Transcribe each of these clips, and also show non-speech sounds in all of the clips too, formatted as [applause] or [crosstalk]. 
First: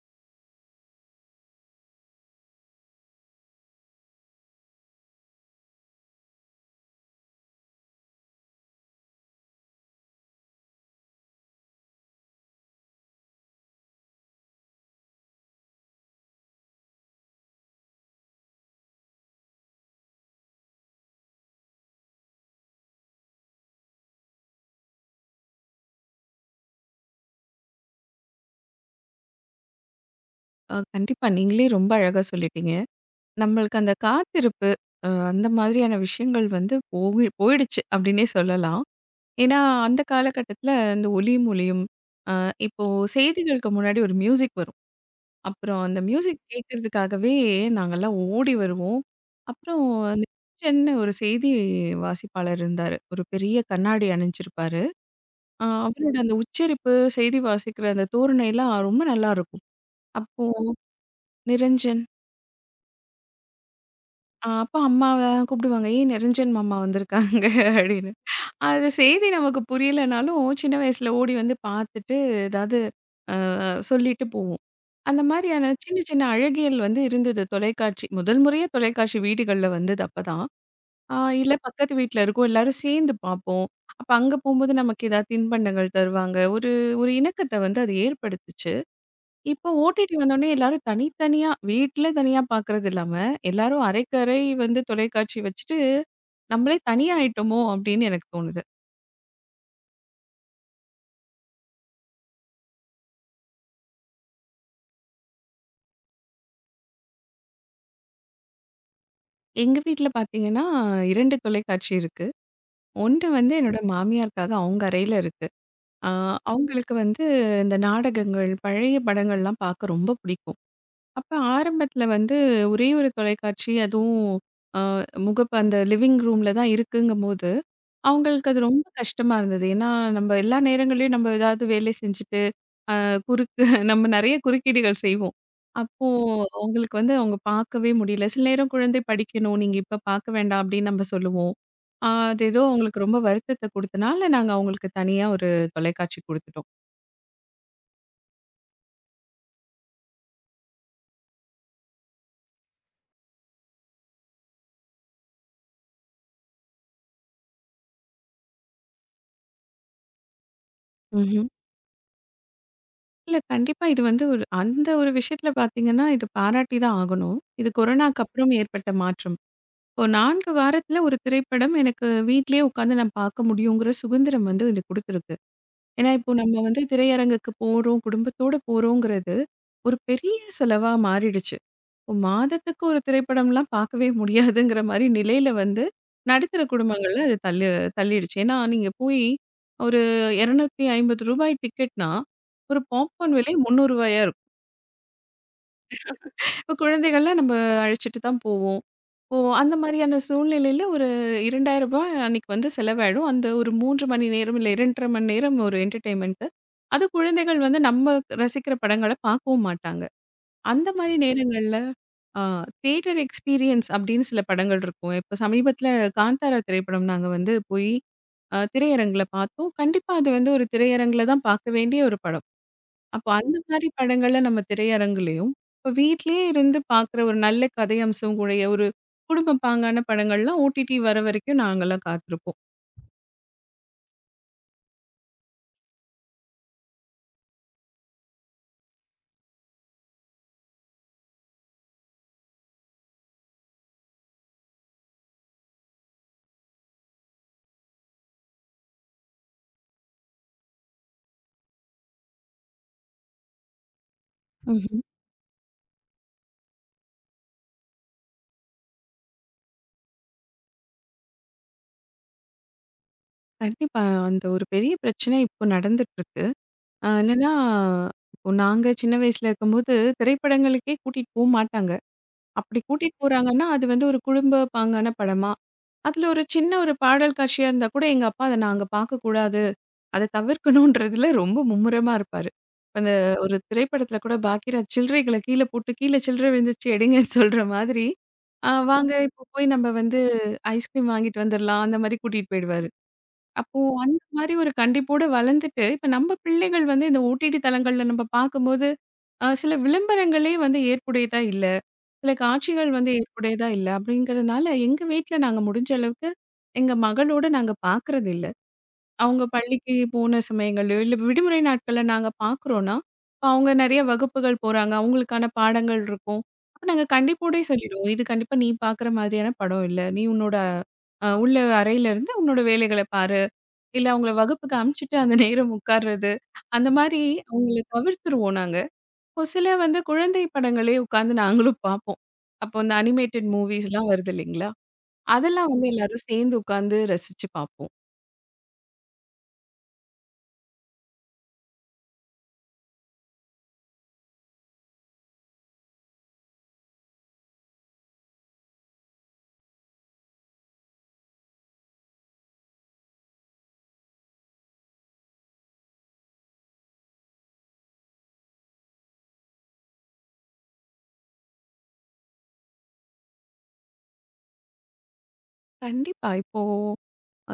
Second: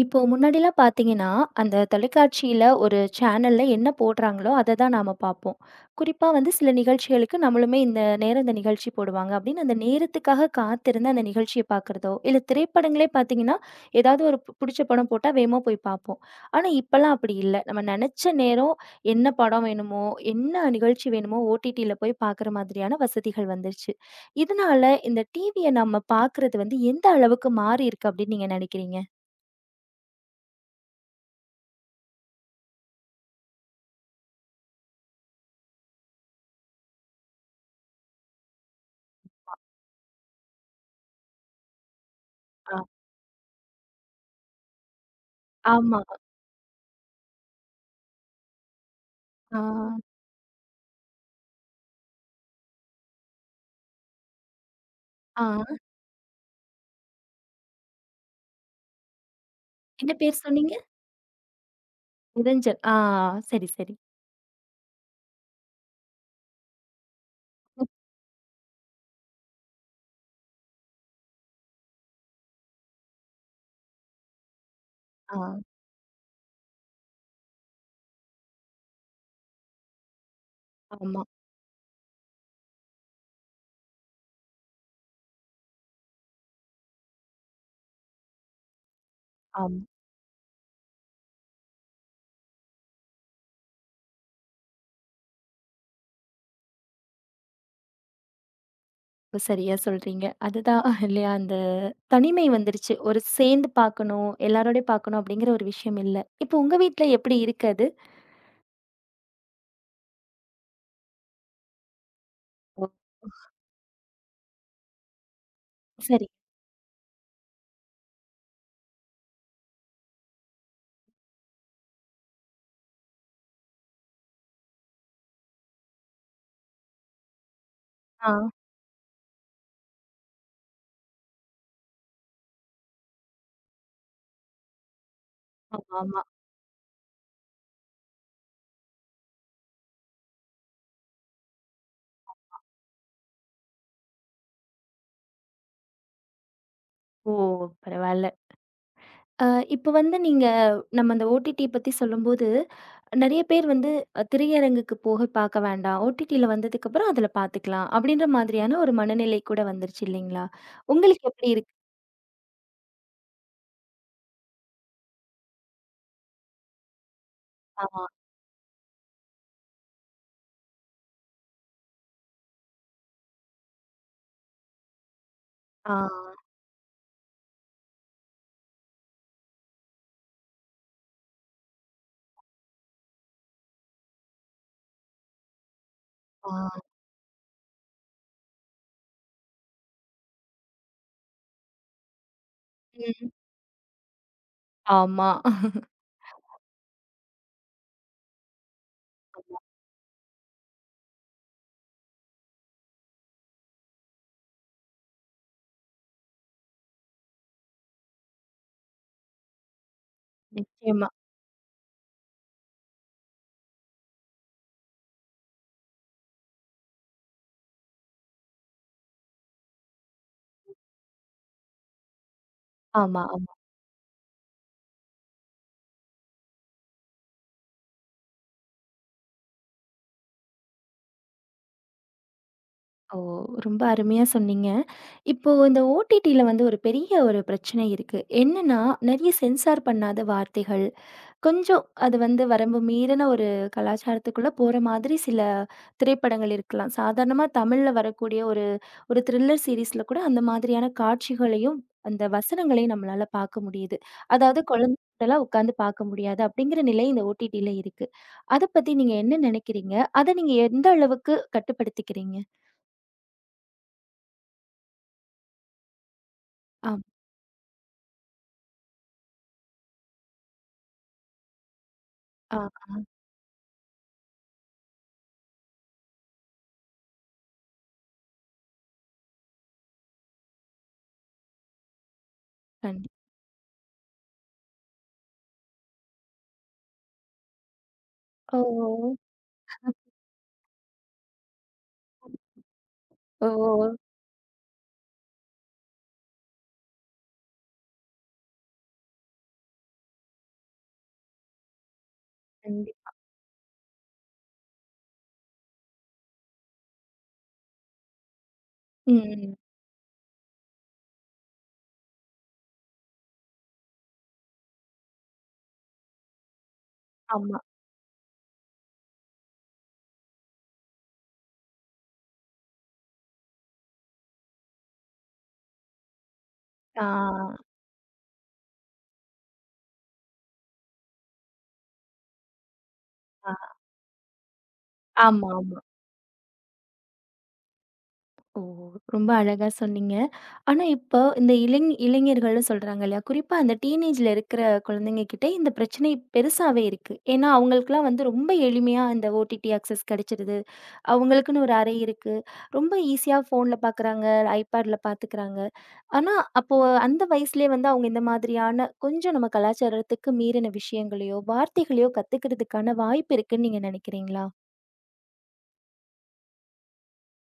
இப்போ முன்னாடிலாம் பார்த்தீங்கன்னா, அந்த தொலைக்காட்சியில ஒரு சேனல்ல என்ன போடுறாங்களோ, அத தான் நாம பார்ப்போம். குறிப்பா வந்து சில நிகழ்ச்சிகளுக்கு நம்மளுமே இந்த நேரம் இந்த நிகழ்ச்சி போடுவாங்க அப்படின்னு அந்த நேரத்துக்காக காத்திருந்து அந்த நிகழ்ச்சிய பார்க்குறதோ, இல்ல திரைப்படங்களே பார்த்தீங்கன்னா, ஏதாவது ஒரு புடிச்ச படம் போட்டா வேகமா போய் பார்ப்போம். ஆனா இப்பலாம் அப்படி இல்ல. நம்ம நெனச்ச நேரம் என்ன படம் வேணுமோ, என்ன நிகழ்ச்சி வேணுமோ ஓடிடில போய் பார்க்குற மாதிரியான வசதிகள் வந்துருச்சு. இதனால இந்த டிவிய நம்ம பார்க்குறது வந்து எந்த அளவுக்கு மாறியிருக்கு அப்படின்னு நீங்க நெனைக்கிறீங்க? கண்டிப்பா. நீங்களே ரொம்ப அழகா சொல்லிட்டீங்க. நம்மளுக்கு அந்த காத்திருப்பு, அந்த மாதிரியான விஷயங்கள் வந்து போயிடுச்சு அப்டின்னே சொல்லலாம். ஏன்னா, அந்த காலகட்டத்தில இந்த ஒலியும், ஒளியும் அ இப்போ செய்திகளுக்கு முன்னாடி ஒரு மியூசிக் வரும். அப்புறம் அந்த ஆமா. மியூசிக் கேட்கறதுக்காகவே நாங்கலாம் ஓடி வருவோம். ஆ, அப்புறம் அந்த கிச்சன்னு ஒரு செய்தி வாசிப்பாளர் இருந்தாரு. ஒரு பெரிய கண்ணாடி அணிஞ்சிருப்பாரு. ஆ. அவரோட அந்த உச்சரிப்பு, செய்தி வாசிக்கிற அந்த தோரணைலாம் ரொம்ப நல்லாருக்கும். என்ன பேர் அப்போ சொன்னீங்க? "நிரஞ்சன்" நிரஞ்சன். ஆ சரி, சரி. அப்ப அம்மாவ கூப்பிடுவாங்க. "ஏய் நிரஞ்சன் மாமா வந்திருக்காங்க" [laughs] அப்படின்னு. அது செய்தி நமக்கு புரியலனாலும், சின்ன வயசுல ஓடி வந்து பார்த்துட்டு, ஏதாவது சொல்லிட்டு போவோம். அந்த ஆ மாரியான சின்ன சின்ன அழகியல் வந்து இருந்தது தொலைக்காட்சி. முதல் முறையா தொலைக்காட்சி வீடுகள்ல வந்தது அப்பதான். ஆ ஆமா, இல்ல பக்கத்து வீட்ல இருக்கோம். எல்லாரும் சேர்ந்து பார்ப்போம். அப்ப அங்க போம்போது நமக்கு ஏதாவது தின்பண்டங்கள் தருவாங்க. ஒரு ஒரு இணக்கத்த வந்து அது ஏற்படுத்துச்சு. இப்போ ஆமா. ஓடிடி வந்தோனே எல்லாரும் தனித்தனியா, வீட்ல தனியா பார்க்கறது இல்லாம, எல்லாரும் அறைக்கு அறை வந்து தொலைக்காட்சி வச்சுட்டு, நம்மளே தனியா ஆயிட்டோமோ! அப்டின்னு எனக்கு தோணுது. ரொம்ப சரியா சொல்றீங்க. அதுதான் இல்லையா, அந்த தனிமை வந்துருச்சு. ஒரு சேர்ந்து பார்க்கணும், எல்லாரோடயும் பார்க்கணும் அப்படிங்கிற ஒரு விஷயம் இல்ல. இப்போ உங்க வீட்ல எப்படி இருக்கு அது? எங்க வீட்ல பார்த்தீங்கன்னா, 2 தொலைக்காட்சி இருக்கு. ஓ! ஒண்ணு வந்து என்னோட மாமியாருக்காக அவங்க அறையில இருக்கு. ஆ சரி. அவங்களுக்கு வந்து இந்த நாடகங்கள், பழைய படங்கள்லாம் பார்க்க ரொம்ப பிடிக்கும். அப்ப ஆரம்பத்தில வந்து ஒரே ஒரு தொலைக்காட்சி, அதுவும் அ முகப்பு அந்த லிவிங் ரூம்ல தான் இருக்குங்கும்போது, ஆ. அவங்களுக்கு அது ரொம்ப கஷ்டமா இருந்தது. ஏன்னா, நம்ம எல்லா நேரங்கள்லயும் நம்ம ஏதாவது வேலை செஞ்சுட்டு, குறுக்கு [laughs] நம்ம நெறைய குறுக்கீடுகள் செய்வோம். ஆமா, அப்போ ஆமா. அவங்களுக்கு வந்து அவங்க பார்க்கவே முடியல. சில நேரம் குழந்தை படிக்கணும், நீங்க இப்ப பார்க்க வேண்டாம் அப்படின்னு நம்ம சொல்லுவோம். அது ஏதோ அவங்களுக்கு ரொம்ப வருத்தத்த குடுத்தனால, நாங்க அவங்களுக்கு தனியா ஒரு தொலைக்காட்சி குடுத்துட்டோம். ஓ! பரவால்ல. அ இப்ப வந்து நீங்க நம்ம அந்த ஓடிடி பத்தி சொல்லும்போது, நெறைய பேர் வந்து திரையரங்குக்கு போக பார்க்க வேண்டாம். ஓடிடில வந்ததுக்கப்புறம் அதில பார்த்துக்கலாம். அப்படின்ற மாதிரியான ஒரு மனநிலை கூட வந்துருச்சு இல்லைங்களா? உங்களுக்கு ம்ஹ்ம். எப்படி இருக்கு? இல்ல கண்டிப்பா இது வந்து ஒரு அந்த ஒரு விஷயத்துல பார்த்தீங்கன்னா, இது பாராட்டி தான் ஆகணும். இது ஆமா. கொரோனாக்கு அப்புறம் ஏற்பட்ட மாற்றம். ஒரு 4 வாரத்துல ஒரு திரைப்படம் எனக்கு வீட்லயே உட்காந்து நான் பார்க்க முடியுங்கிற சுதந்திரம் வந்து எனக்கு குடுத்துருக்கு. ஆ, ஏன்னா, இப்போ நம்ம வந்து திரையரங்குக்கு போறோம், குடும்பத்தோட போறோங்கிறது ஒரு பெரிய செலவா மாறிடுச்சு. இப்போ மாதத்துக்கு ஒரு திரைப்படம்லாம் பார்க்கவே முடியாதுங்கிற மாரி நிலையில வந்து ஆ, நடுத்தர குடும்பங்கள்ல அது தள்ளிடுச்சு. ஏன்னா, நீங்க போய் ஒரு ரூ. 250 டிக்கெட்னா, ஒரு ம். பாப்கார்ன் விலை ரூ. 300 இருக்கும். ஆமா. இப்போ குழந்தைகள்லாம் நம்ம அழைச்சிட்டு தான் போவோம். ஓ! ஆமா. அந்த மாரியான சூழ்நிலையில ஒரு ரூ. 2000 அன்னைக்கு வந்து செலவாயிடும். அந்த ஒரு 3 மணி நேரம், இல்ல 2 1/2 மணி நேரம் ஒரு என்டர்டெயின்மென்ட்டு. அது குழந்தைகள் வந்து நம்ம ரசிக்கிற படங்கள பார்க்கவும் மாட்டாங்க. அந்த நிச்சயமா. மாரி நேரங்கள்ல ஆ தியேட்டர் எக்ஸ்பீரியன்ஸ் அப்படின்னு சில படங்கள் இருக்கும். இப்ப சமீபத்தில காந்தாரா திரைப்படம் நாங்க வந்து போய் திரையரங்குல பார்த்தோம். கண்டிப்பா அது வந்து ஒரு திரையரங்குல தான் பார்க்க வேண்டிய ஒரு படம். ஆமா, அப்ப ஆமா. அந்த மாரி படங்கள நம்ம திரையரங்குலயும், இப்ப வீட்லயே இருந்து பாக்குற ஒரு நல்ல கதை அம்சம் கூடைய ஒரு குடும்ப பாங்கான படங்கள்லாம் ஓடிடி வர வரைக்கும் நாங்கலாம் காத்திருப்போம். ஓ! ரொம்ப அருமையா சொன்னீங்க. இப்போ இந்த ஓடிடில வந்து ஒரு பெரிய ஒரு பிரச்சனை இருக்கு. என்னன்னா, நெறைய சென்சார் பண்ணாத வார்த்தைகள், கொஞ்சம் அது வந்து வரம்பு மீறின ஒரு கலாச்சாரத்துக்குள்ள போற மாதிரி சில திரைப்படங்கள் இருக்கலாம். சாதாரணமா தமிழ்ல வரக்கூடிய ஒரு ஒரு த்ரில்லர் சீரிஸ்ல கூட அந்த மாதிரியான காட்சிகளையும், அந்த வசனங்களையும் நம்மளால பார்க்க முடியுது. அதாவது ம்ஹ்ம். குழந்தைகிட்டலாம் உட்காந்து பார்க்க முடியாது அப்படிங்கிற நிலை இந்த ஓடிடில இருக்கு. அத பத்தி நீங்க என்ன நினைக்கிறீங்க? அத நீங்க எந்த அளவுக்கு கட்டுப்படுத்திக்கிறீங்க? கண்டிப்பா அந்த ஒரு பெரிய பிரச்சனை இப்போ நடந்துட்டுருக்கு. ஆம். என்னன்னா, இப்போ நாங்க சின்ன வயசுல இருக்கும்போது திரைப்படங்களுக்கே கூட்டிட்டு போமாட்டாங்க. ஆ அப்படி கூட்டிட்டு போறாங்கன்னா, அது வந்து ஒரு குடும்ப பாங்கான படமா, அதில ஒரு சின்ன ஒரு பாடல் காட்சியா இருந்தா கூட, எங்க அப்பா அத நாங்க பார்க்கக்கூடாது. அத தவிர்க்கணுன்றதுல ரொம்ப மும்முரமா இருப்பாரு. கண்டி அந்த ஒரு திரைப்படத்தில கூட பாக்கியராஜ் சில்லறைகள கீழ போட்டு, "கீழ சில்லறை விழுந்துருச்சு எடுங்கன்னு" [laughs] சொல்ற மாதிரி, வாங்க ஓ! இப்போ போய் நம்ம வந்து ஐஸ்கிரீம் வாங்கிட்டு வந்துரலாம்." அந்த மாரி கூட்டிட்டு போயிடுவாரு. ஓ! அப்போ அந்த மாரி ஒரு கண்டிப்போட வளர்ந்துட்டு, இப்ப நம்ம பிள்ளைகள் வந்து இந்த ஓடிடி தளங்கள்ல நம்ம பார்க்கும்போது, சில விளம்பரங்களே வந்து ஏற்புடையதா இல்ல. சில காட்சிகள் கண்டிப்பா. வந்து ஏற்புடையதா இல்ல. அப்படிங்கிறதுனால, எங்க வீட்ல நாங்க முடிஞ்ச அளவுக்கு எங்க மகளோட நாங்க பார்க்கறது இல்ல. ம். அவங்க ம். பள்ளிக்கு போன சமயங்கள்லயோ, இல்ல விடுமுறை நாட்கள்ல நாங்க பார்க்குறோம்னா, அவங்க நெறைய வகுப்புகள் போறாங்க. அவங்களுக்கான பாடங்கள் இருக்கும். அப்ப நாங்க ஆமா. கண்டிப்போடயே சொல்லிடுவோம். "இது கண்டிப்பா நீ பார்க்குற மாதிரியான படம் இல்ல. நீ உன்னோட உள்ள அறையில இருந்து உன்னோட வேலைகள பாரு." இல்ல அவங்கள வகுப்புக்கு அனுப்பிச்சுட்டு அந்த நேரம் உட்கார்றது. அந்த ஆ. மாரி அவங்கள தவிர்த்துருவோம் நாங்க. ஒரு சில வந்து குழந்தை படங்களே உட்காந்து நாங்களும் பார்ப்போம். அப்போ இந்த அனிமேட்டட் ஆ. மூவிஸ்லாம் வருது இல்லைங்களா? ஆமா, அதெல்லாம் ஆமா. வந்து எல்லாரும் சேர்ந்து உட்காந்து ரசிச்சு பார்ப்போம். ஓ! ரொம்ப அழகா சொன்னீங்க. ஆனா இப்போ இந்த இளைஞர்கள்ன்னு சொல்றாங்க இல்லையா? குறிப்பா அந்த டீனேஜ்ல இருக்கிற குழந்தைங்க கிட்ட இந்த பிரச்சனை பெருசாவே இருக்கு. ஏன்னா, அவங்களுக்குலாம் வந்து ரொம்ப எளிமையா இந்த ஓடிடி ஆக்சஸ் கிடைச்சிடுது. அவங்களுக்குன்னு ஒரு அறை இருக்கு. ரொம்ப ஈஸியா ஃபோன்ல பார்க்குறாங்க, ஐபேட்ல பார்த்துக்கிறாங்க. ஆனா, அப்போ அந்த வயசுலயே வந்து அவங்க இந்த மாதிரியான கொஞ்சம் நம்ம கலாச்சாரத்துக்கு மீறின விஷயங்களையோ, வார்த்தைகளையோ கத்துக்கிறதுக்கான வாய்ப்பு இருக்குன்னு நீங்க நினைக்கிறீங்களா? கண்டிப்பா. இப்போ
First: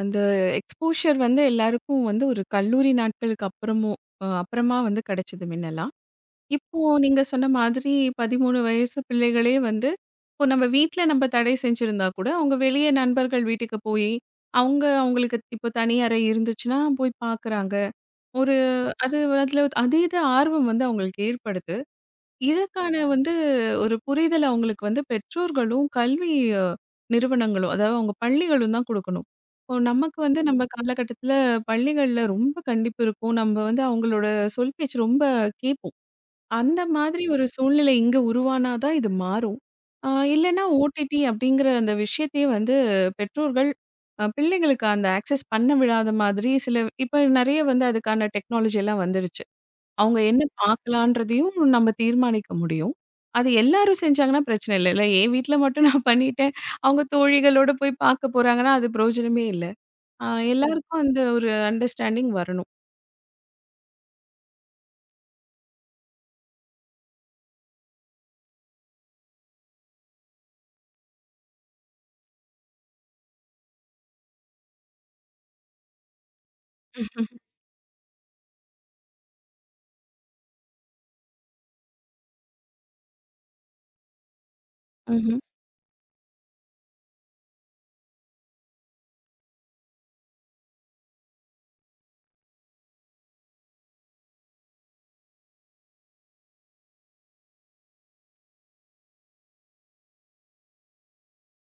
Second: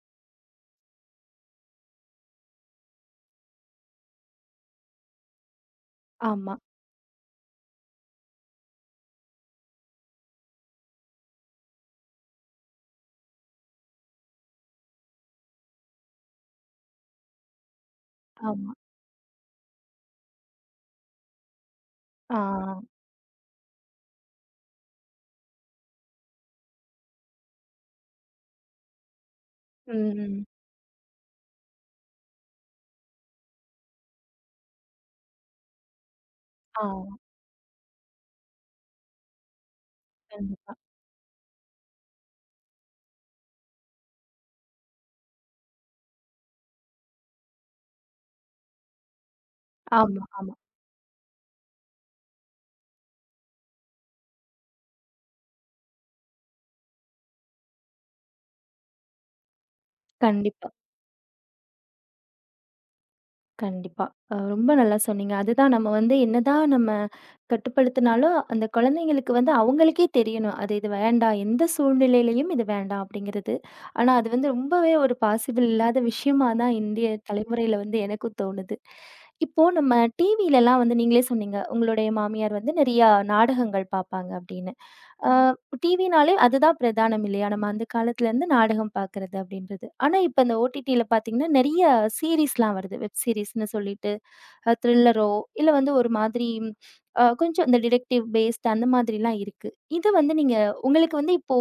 அந்த எக்ஸ்போஷர் வந்து எல்லாருக்கும் வந்து ஒரு கல்லூரி நாட்களுக்கு அப்புறமும் அப்புறமா வந்து கிடைச்சது முன்னலாம். ஆமா, இப்போ நீங்க சொன்ன மாதிரி 13 வயசு பிள்ளைகளே வந்து, இப்போ நம்ம வீட்ல நம்ம தடை செஞ்சிருந்தா கூட, அவங்க வெளிய நண்பர்கள் வீட்டுக்கு போயி, அவங்க அவங்களுக்கு இப்போ தனி அறை இருந்துச்சுன்னா போய் பார்க்குறாங்க. ஒரு ஆமா. அது அதுல அதீத ஆர்வம் வந்து அவங்களுக்கு ஏற்படுது. ஆ. இதற்கான வந்து ஒரு புரிதல் அவங்களுக்கு வந்து பெற்றோர்களும், கல்வி அஹ், நிறுவனங்களும், அதாவது அவங்க பள்ளிகளும் தான் குடுக்கணும். இப்போ நமக்கு வந்து ம். நம்ம காலகட்டத்தில பள்ளிகள்ல ரொம்ப கண்டிப்பு இருக்கும். நம்ம வந்து அவங்களோட சொல் பேச்சு ரொம்ப கேட்போம். அந்த மாதிரி ஆ. ஒரு சூழ்நிலை இங்க உருவானா தான் இது மாறும். ஆ இல்லன்னா கண்டிப்பா. ஓடிடி அப்படிங்கிற அந்த விஷயத்தையே வந்து பெற்றோர்கள் பிள்ளைங்களுக்கு அந்த ஆக்சஸ் பண்ண விடாத மாதிரி சில இப்ப நெறைய வந்து அதுக்கான டெக்னாலஜி எல்லாம் வந்துருச்சு. அவங்க ஆமா, என்ன ஆமா. பார்க்கலான்றதையும் நம்ம தீர்மானிக்க முடியும். அது எல்லாரும் செஞ்சாங்கன்னா பிரச்சனை இல்ல. இல்ல என் வீட்ல மட்டும் நான் பண்ணிட்டேன். அவங்க தோழிகளோட போய் பார்க்க போறாங்கன்னா அது பிரயோஜனமே இல்ல. ஆ ம். கண்டிப்பா, எல்லாருக்கும் அந்த ஒரு அண்டர்ஸ்டாண்டிங் கண்டிப்பா. ரொம்ப நல்லா சொன்னீங்க. அதுதான் நம்ம வந்து என்னதான் நம்ம கட்டுப்படுத்துனாலும், அந்த குழந்தைங்களுக்கு வந்து அவங்களுக்கே தெரியணும். அது இது வேண்டாம். எந்த சூழ்நிலையிலயும் இது வேண்டாம் அப்படிங்கிறது. ஆனா அது வந்து ரொம்பவே ஒரு பாசிபிள் இல்லாத விஷயமா தான் இந்திய வரணும். தலைமுறையில வந்து எனக்கும் தோணுது. இப்போ நம்ம டிவிலலாம் வந்து நீங்களே சொன்னீங்க, உங்களுடைய மாமியார் வந்து நிறையா நாடகங்கள் பார்ப்பாங்க அப்படின்னு. அ டிவினாலே அதுதான் பிரதானம் இல்லையா? நம்ம அந்த காலத்துலேருந்து நாடகம் பார்க்குறது அப்படின்றது. ஆனா இப்ப இந்த ஓடிடில பார்த்தீங்கன்னா, நிறைய சீரிஸ்லாம் வருது. வெப் சீரிஸ்ன்னு சொல்லிட்டு. த்ரில்லரோ, இல்ல வந்து ஒரு மாதிரி கொஞ்சம் இந்த டிடெக்டிவ் பேஸ்ட் அந்த மாதிரிலாம் இருக்கு. இது வந்து நீங்க உங்களுக்கு வந்து இப்போ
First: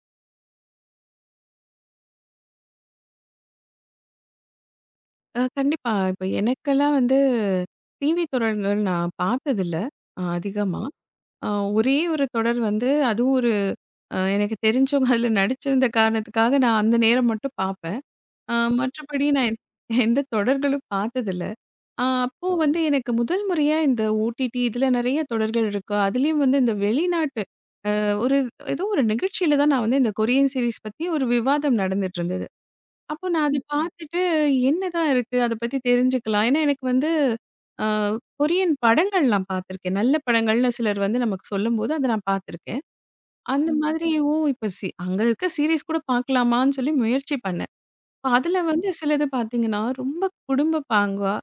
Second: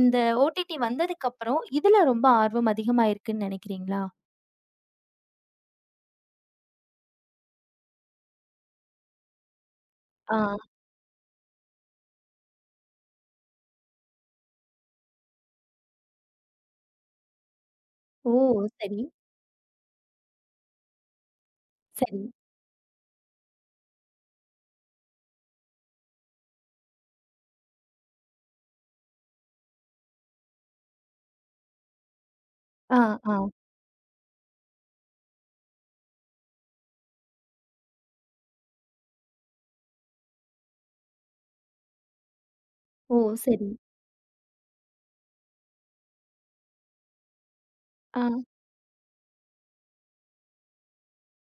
இந்த ஓடிடி வந்ததுக்கப்புறம், இதுல ரொம்ப ஆர்வம் அதிகமா இருக்குன்னு நெனைக்கிறீங்களா? கண்டிப்பா. இப்ப எனக்கெல்லாம் வந்து டிவி தொடர்கள் நான் பார்த்ததில்ல ஆ. அதிகமா. ம். அ ஒரே ஒரு தொடர் வந்து அதுவும் ஒரு எனக்கு தெரிஞ்சவங்க அதில நடிச்சிருந்த காரணத்துக்காக நான் அந்த நேரம் மட்டும் பார்ப்பேன். ஓ! அ சரி, மற்றபடி நான் எந்த தொடர்களும் பார்த்ததில்ல. சரி. அப்போ வந்து எனக்கு முதல் முறையா இந்த ஓடிடி இதில நெறைய தொடர்கள் இருக்கு. அதுலயும் வந்து இந்த வெளிநாட்டு அ ஒரு ஏதோ ஒரு நிகழ்ச்சியில தான் நான் வந்து இந்த கொரியன் சீரிஸ் பத்தி ஒரு விவாதம் நடந்துட்டு இருந்தது. ஆ, அப்போ ஆ. நான் அது பார்த்துட்டு, என்னதான் இருக்கு? அத பத்தி தெரிஞ்சுக்கலாம். ஏன்னா, எனக்கு வந்து அ கொரியன் படங்கள் நான் பார்த்துருக்கேன். நல்ல படங்கள்னு சிலர் வந்து நமக்கு சொல்லும்போது, அத நான் பார்த்துருக்கேன். ஓ! சரி. அந்த மாதிரி ஓ! இப்ப அங்க இருக்க சீரிஸ் கூட பார்க்கலாமான்னு சொல்லி முயற்சி பண்ணேன். ஆ. இப்ப அதுல வந்து சிலது பார்த்தீங்கன்னா, ரொம்ப குடும்ப பாங்கா,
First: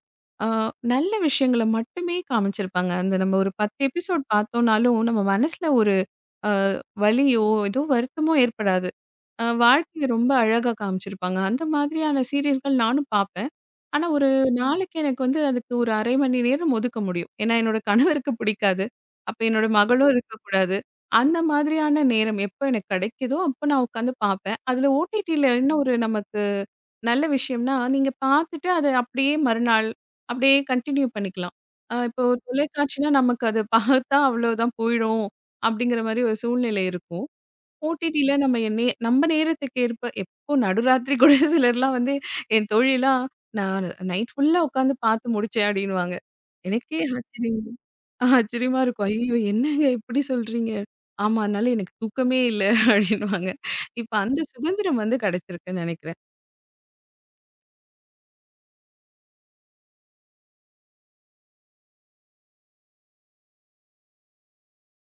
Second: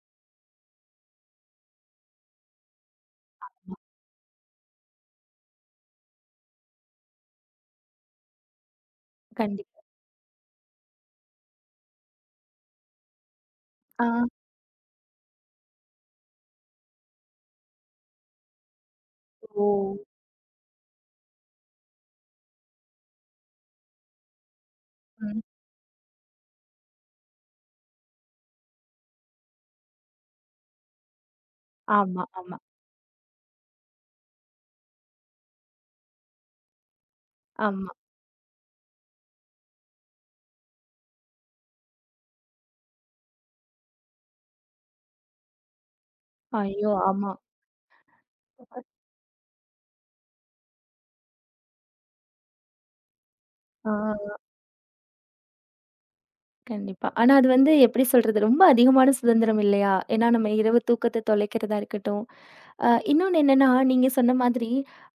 அ நல்ல விஷயங்கள மட்டுமே காமிச்சிருப்பாங்க. அந்த நம்ம ஒரு ஆமா. 10 எபிசோட் பார்த்தோம்னாலும், நம்ம மனசுல ஒரு அ வலியோ, ஏதோ வருத்தமோ ஏற்படாது. கண்டிப்பா. வாழ்க்கைய ரொம்ப அழகா காமிச்சிருப்பாங்க. அந்த மாதிரியான சீரியஸ்கள் நானும் பார்ப்பேன். ஆ. ஆனா ஒரு நாளைக்கு எனக்கு வந்து அதுக்கு ஒரு 1/2 மணி நேரம் ஒதுக்க முடியும். ஏன்னா என்னோட கணவருக்கு பிடிக்காது. அப்ப ஓ! என்னோட மகளும் இருக்கக்கூடாது. அந்த மாதிரியான நேரம் எப்போ எனக்கு கிடைக்குதோ, அப்போ நான் உட்காந்து பார்ப்பேன். அதில ம். ஓடிடில என்ன ஒரு நமக்கு நல்ல விஷயம்னா, நீங்க பார்த்துட்டு அத அப்படியே மறுநாள் அப்படியே கன்டின்யூ பண்ணிக்கலாம். ஆமா, இப்போ ஆமா, தொலைக்காட்சினா நமக்கு அத பார்த்தா அவ்வளோதான் போயிடும். அப்படிங்கிற மாரி ஒரு சூழ்நிலை இருக்கும். ஆமா. ஓடிடில நம்ம நம்ம நேரத்துக்கு ஏற்ப எப்போ நடுராத்திரி கூட [laughs] சிலர்லாம் வந்து என் தோழிலாம் நான் நைட் ஃபுல்லா உட்காந்து பார்த்து முடிச்சேன் அப்படின்னுவாங்க. ஐயோ! எனக்கே ஆமா. ஆச்சரியம் ஆச்சரியமா இருக்கும். ஐயோ! என்னங்க இப்படி சொல்றீங்க? ஆமா. அதனால எனக்கு தூக்கமே இல்ல [laughs] அப்படின்னுவாங்க. ஆ. இப்ப அந்த சுதந்திரம் வந்து கிடைச்சிருக்குன்னு நினைக்கிறேன். கண்டிப்பா. ஆனா அது வந்து எப்படி சொல்றது? ரொம்ப அதிகமான சுதந்திரம் இல்லையா? ஏன்னா நம்ம இரவு தூக்கத்த தொலைக்கிறதா இருக்கட்டும். இன்னொன்னு என்னன்னா, நீங்க சொன்ன மாதிரி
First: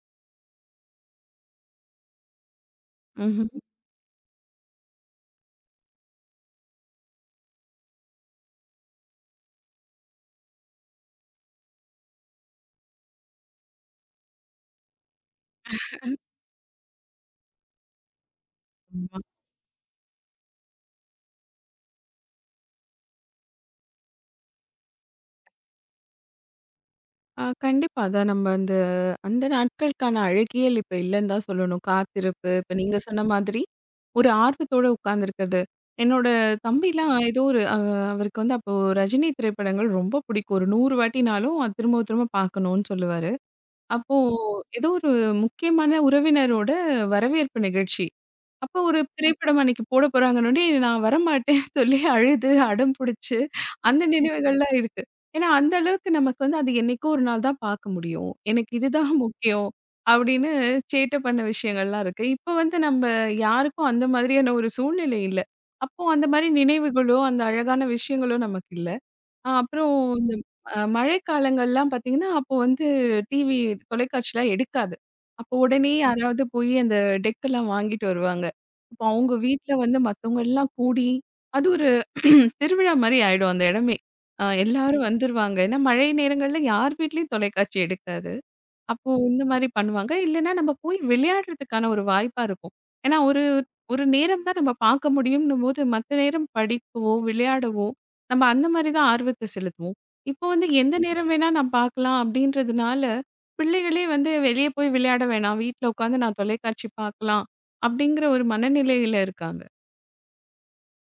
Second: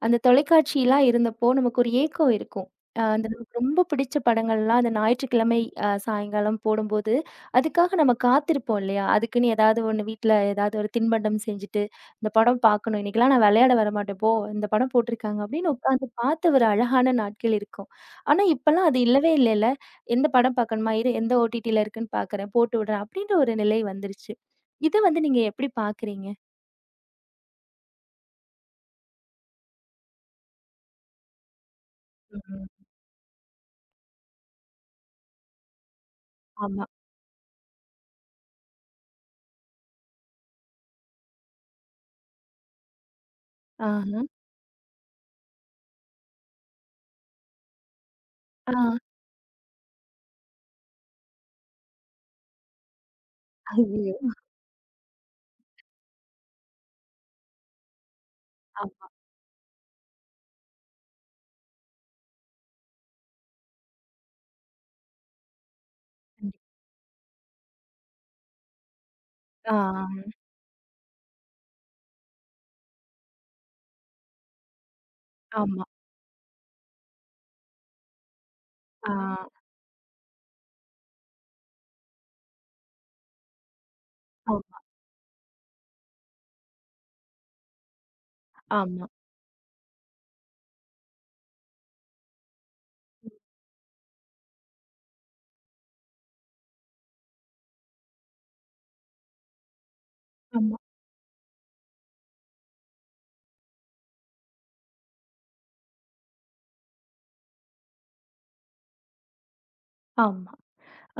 அந்த தொலைக்காட்சிலாம் இருந்தப்போ நமக்கு ஒரு ஏக்கம் இருக்கும். அந்த நமக்கு ரொம்ப பிடிச்ச படங்கள்லாம் அந்த ஞாயிற்றுக்கிழமை சாயங்காலம் போடும்போது, அதுக்காக நம்ம காத்திருப்போம் இல்லையா? அதுக்குன்னு ஏதாவது ஒண்ணு வீட்ல ஏதாவது ஒரு தின்பண்டம் செஞ்சுட்டு, இந்த படம் பார்க்கணும். இன்னைக்கெல்லாம் நான் விளையாட வரமாட்டேன் போ! இந்த படம் போட்டுருக்காங்க அப்படின்னு உட்காந்து பார்த்த ஒரு அழகான நாட்கள் இருக்கும். ஆனா இப்பல்லாம் அது ம்ஹ்ம். இல்லவே இல்லல்ல. எந்த படம் பார்க்கணுமா? இரு எந்த ஓடிடில இருக்குன்னு பார்க்குறேன், போட்டு விடுறேன் அப்படின்ற ஒரு நிலை வந்துருச்சு. இத வந்து நீங்க எப்படி பார்க்குறீங்க? கண்டிப்பா. அதான் நம்ம அந்த அந்த நாட்களுக்கான அழகியல் இப்ப இல்லன்னு தான் சொல்லணும். காத்திருப்பு, ம். இப்ப நீங்க சொன்ன மாதிரி, ஒரு ஆர்வத்தோட உட்கார்ந்திருக்கிறது. என்னோட ஆமா. தம்பிலாம் ஏதோ ஒரு அவருக்கு வந்து அப்போ ரஜினி திரைப்படங்கள் ரொம்ப பிடிக்கும். ஒரு 100 வாட்டினாலும் அது திரும்ப திரும்ப பார்க்கணும்னு சொல்லுவாரு. அப்போ ஆஹ. ஏதோ ஒரு முக்கியமான உறவினரோட வரவேற்பு நிகழ்ச்சி. ஆ. அப்போ ஒரு திரைப்படம் அன்னைக்கு போட போறாங்கன்னோனே, நான் வரமாட்டேன்னு சொல்லி அழுது அடம் புடிச்சு அந்த ஐயயோ! நினைவுகள்லாம் இருக்கு. ஏன்னா, அந்த அளவுக்கு நமக்கு வந்து அது என்னைக்கோ ஒரு நாள் தான் பார்க்க முடியும். எனக்கு ஆமா. இதுதான் முக்கியம். அப்படின்னு சேட்டை பண்ண விஷயங்கள்லாம் இருக்கு. இப்ப வந்து நம்ம யாருக்கும் அந்த மாதிரியான ஒரு சூழ்நிலை இல்ல. அப்போ அந்த மாரி கண்டிப்பா. நினைவுகளோ, அந்த அழகான விஷயங்களோ நமக்கு இல்ல. ஆ. அப்புறம் இந்த மழைக்காலங்கள்லாம் பார்த்தீங்கன்னா, அப்போ வந்து டிவி தொலைக்காட்சிலாம் எடுக்காது. அப்போ ஆமா. உடனே யாராவது போய் அந்த டெக்கெல்லாம் வாங்கிட்டு வருவாங்க. அப்போ ஆ. அவங்க வீட்ல வந்து மத்தவங்க எல்லாம் கூடி, அது ஒரு [clears throat] திருவிழா மாரி ஆயிடும் அந்த இடமே. ஆமா. எல்லாரும் வந்துருவாங்க. ஏன்னா மழை நேரங்கள்ல யார் வீட்லயும் தொலைக்காட்சி எடுக்காது. ஆமா. அப்போ இந்த மாரி பண்ணுவாங்க. இல்லன்னா நம்ம போய் விளையாடுறதுக்கான ஒரு வாய்ப்பா இருக்கும். ஏன்னா ஒரு ஒரு நேரம் தான் நம்ம பார்க்க முடியும்ன்னும்போது, மத்த நேரம் படிக்கவோ, விளையாடவோ, நம்ம அந்த மாரி தான் ஆர்வத்த செலுத்துவோம். இப்போ வந்து ஆமா. எந்த நேரம் வேணா நான் பார்க்கலாம் அப்படின்றதுனால, பிள்ளைகளே வந்து வெளிய போய் விளையாட வேணாம். வீட்ல உட்காந்து நான் தொலைக்காட்சி பார்க்கலாம். அப்படிங்கிற ஒரு மனநிலையில இருக்காங்க. ஆமா.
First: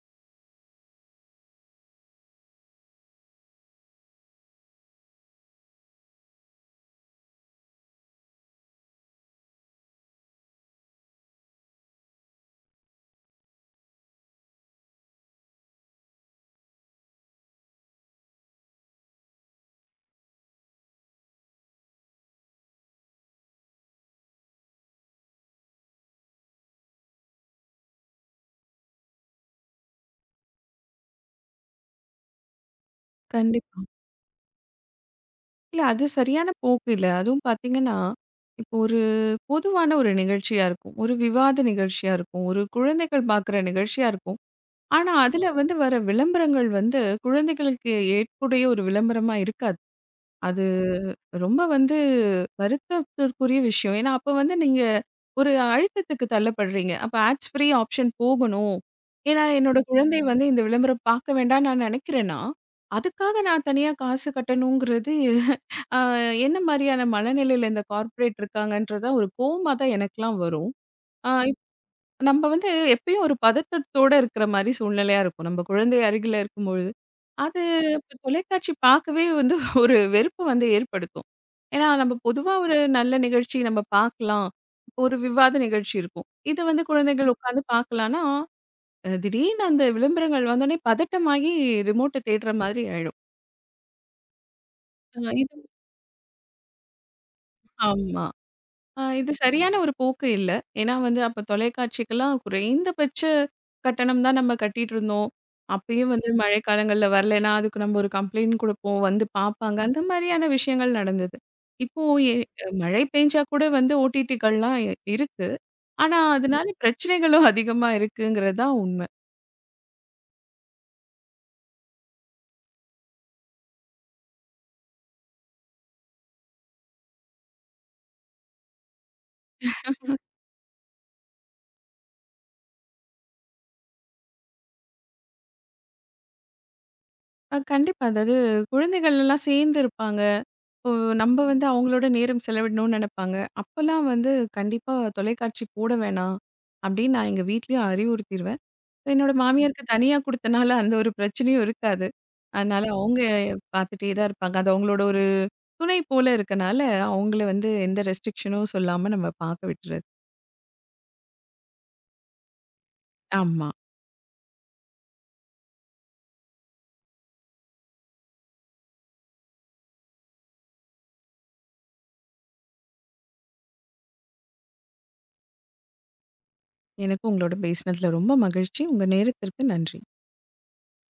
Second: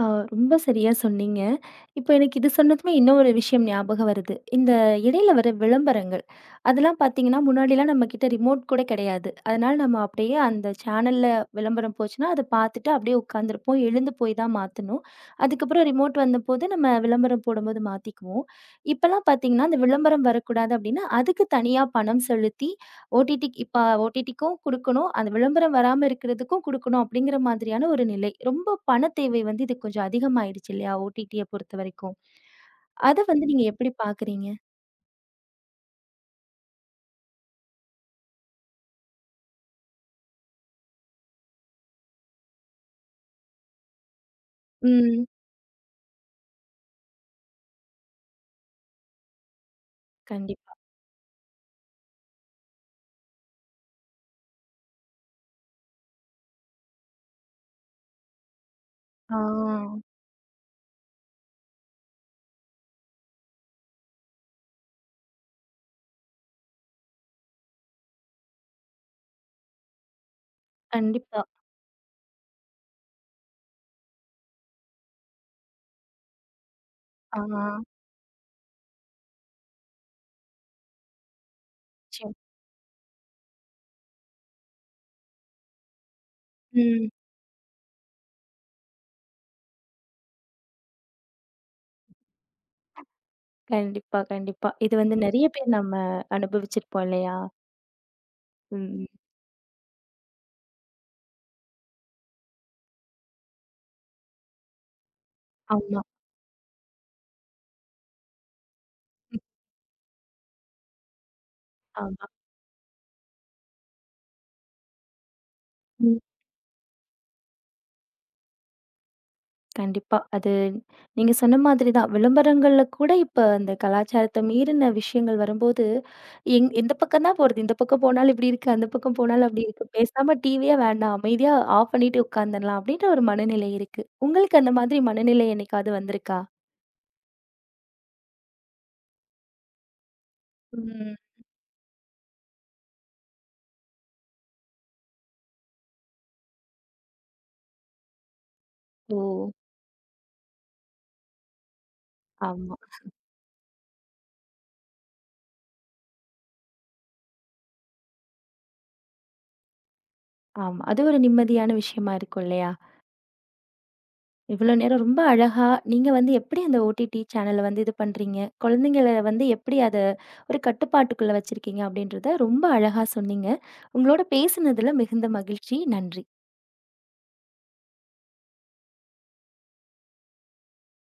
ஆ ரொம்ப சரியா சொன்னீங்க. இப்ப எனக்கு இது சொன்னதுமே இன்னொரு விஷயம் ஞாபகம் வருது. இந்த இடையில வர விளம்பரங்கள், அதெல்லாம் பார்த்தீங்கன்னா, முன்னாடிலாம் நம்மகிட்ட ரிமோட் கூட கிடையாது. அதனால நம்ம அப்படியே அந்த சேனல்ல விளம்பரம் போச்சுன்னா, அத பார்த்துட்டு அப்படியே உட்காந்துருப்போம். எழுந்து போய் தான் மாத்தணும். அதுக்கப்புறம் ரிமோட் வந்தபோது நம்ம விளம்பரம் போடும்போது மாத்திக்குவோம். இப்பலாம் பார்த்தீங்கன்னா, அந்த விளம்பரம் வரக்கூடாது அப்படின்னா, அதுக்கு தனியா பணம் செலுத்தி, ஓடிடிக்கு இப்ப ஓடிடிக்கும் குடுக்கணும். அந்த விளம்பரம் வராம இருக்கிறதுக்கும் குடுக்கணும் அப்படிங்கிற மாதிரியான ஒரு நிலை. ரொம்ப பண தேவை வந்து இது கொஞ்சம் அதிகமாயிடுச்சு இல்லையா? ஓடிடிய பொறுத்தவரைக்கும். அத வந்து நீங்க கண்டிப்பா. எப்படி பார்க்குறீங்க? இல்ல, அது சரியான போக்கு இல்ல. அதுவும் பார்த்தீங்கன்னா, இப்போ ஒரு பொதுவான ஒரு நிகழ்ச்சியா இருக்கும். ஒரு விவாத நிகழ்ச்சியா இருக்கும். ஒரு குழந்தைகள் பார்க்குற நிகழ்ச்சியா இருக்கும். ஆனா, ஆமா. ம். அதில வந்து வர விளம்பரங்கள் வந்து குழந்தைகளுக்கு ஏற்புடைய ஒரு விளம்பரமா இருக்காது. அது கண்டிப்பா. ரொம்ப வந்து வருத்தத்திற்குரிய விஷயம். ஏன்னா, அப்ப வந்து நீங்க ஒரு அழுத்தத்துக்கு தள்ளப்படுறீங்க. அப்ப ஆட்ஸ் ஃப்ரீ ஆப்ஷன் போகணும். ஆ. ஏன்னா, என்னோட குழந்தை வந்து இந்த விளம்பரம் பார்க்க வேண்டாம்னு நான் நினைக்கிறேன்னா, அதுக்காக நான் தனியா காசு கட்டணுங்கிறது அ என்ன மாரியான மனநிலையில இந்த கார்ப்பரேட் இருக்காங்கன்றது தான் ஒரு கோவமா தான் எனக்கெல்லாம் வரும். அ கண்டிப்பா. இப் நம்ம வந்து எப்பயும் ஒரு பதட்டத்தோட இருக்கிற மாரி சூழ்நிலையா இருக்கும். நம்ம குழந்தை அருகில இருக்கும்பொழுது. ஆ. அது இப்ப தொலைக்காட்சி பார்க்கவே வந்து [laughs] ஒரு வெறுப்பு வந்து ஏற்படுத்தும். ஏன்னா, நம்ம நிச்சயம். பொதுவா ஒரு நல்ல நிகழ்ச்சி நம்ம பார்க்கலாம். ஒரு விவாத நிகழ்ச்சி இருக்கும். இத வந்து ம். குழந்தைகள் உட்கார்ந்து பார்க்கலான்னா, திடீர்னு அந்த விளம்பரங்கள் வந்தோனே பதட்டமாகி ரிமோட்ட தேடுற மாதிரி ஆயிடும். கண்டிப்பா, கண்டிப்பா. இது வந்து அ நெறைய இது பேர் நம்ம அனுபவிச்சிருப்போம் இல்லையா? ஆமா. ம். இது சரியான ஒரு போக்கு இல்ல. ஏன்னா வந்து அப்ப தொலைக்காட்சிக்கெல்லாம் குறைந்தபட்ச கட்டணம் தான் நம்ம கட்டிட்டு இருந்தோம். ஆமா, அப்பயும் வந்து மழைக்காலங்கள்ல வரலைன்னா, அதுக்கு நம்ம ஒரு கம்ப்ளைண்ட் குடுப்போம். வந்து பார்ப்பாங்க. அந்த மாரியான விஷயங்கள் நடந்தது. இப்போ ஆமா. எ மழை பெஞ்சா கூட வந்து ஓடிடிகள்லாம் இருக்கு. ம். ஆனா அதனால பிரச்சனைகளும் அதிகமா இருக்குங்கிறது தான் உண்மை. கண்டிப்பா. அது நீங்க சொன்ன மாதிரி தான். விளம்பரங்கள்ல கூட இப்ப அந்த கலாச்சாரத்த மீறின விஷயங்கள் வரும்போது, எந்த பக்கம் தான் போறது? இந்த பக்கம் போனாலும் இப்படி இருக்கு, அந்த பக்கம் போனாலும் அப்படி இருக்கு. பேசாம டிவியே வேண்டாம். அமைதியா ஆஃப் பண்ணிட்டு உட்கார்ந்துடலாம் அப்படின்ற ஒரு மனநிலை இருக்கு. உங்களுக்கு அந்த மாதிரி மனநிலை என்னைக்காவது வந்திருக்கா? கண்டிப்பா. அதாவது குழந்தைகள் எல்லாம் சேர்ந்து இருப்பாங்க. இப்போ ம். நம்ம வந்து அவங்களோட நேரம் செலவிடணும்னு நினைப்பாங்க. அப்பல்லாம் வந்து கண்டிப்பா தொலைக்காட்சி போட வேணாம் அப்படின்னு நான் எங்க வீட்லயும் அறிவுறுத்திருவேன். ஓ! என்னோட மாமியாருக்கு தனியா குடுத்தனால அந்த ஒரு பிரச்சனையும் இருக்காது. ஆமா, அதனால அவங்க பார்த்துட்டே தான் இருப்பாங்க. அது அவங்களோட ஒரு துணை போல இருக்கனால, அவங்கள வந்து எந்த ரெஸ்ட்ரிக்ஷனும் சொல்லாம நம்ம பார்க்க விட்டுறது. ஆமா. அது ஒரு நிம்மதியான விஷயமா இருக்கும் இல்லையா? ஆமா. இவ்வளோ நேரம் ரொம்ப அழகா, நீங்க வந்து எப்படி அந்த ஓடிடி சேனல வந்து இது பண்றீங்க? குழந்தைங்கள வந்து எப்படி அத ஒரு கட்டுப்பாட்டுக்குள்ள வச்சிருக்கீங்க? அப்படின்றத ரொம்ப அழகா சொன்னீங்க. உங்களோட பேசினதுல மிகுந்த மகிழ்ச்சி. நன்றி. எனக்கும் உங்களோட பேசினதுல ரொம்ப மகிழ்ச்சி. உங்க நேரத்திற்கு நன்றி.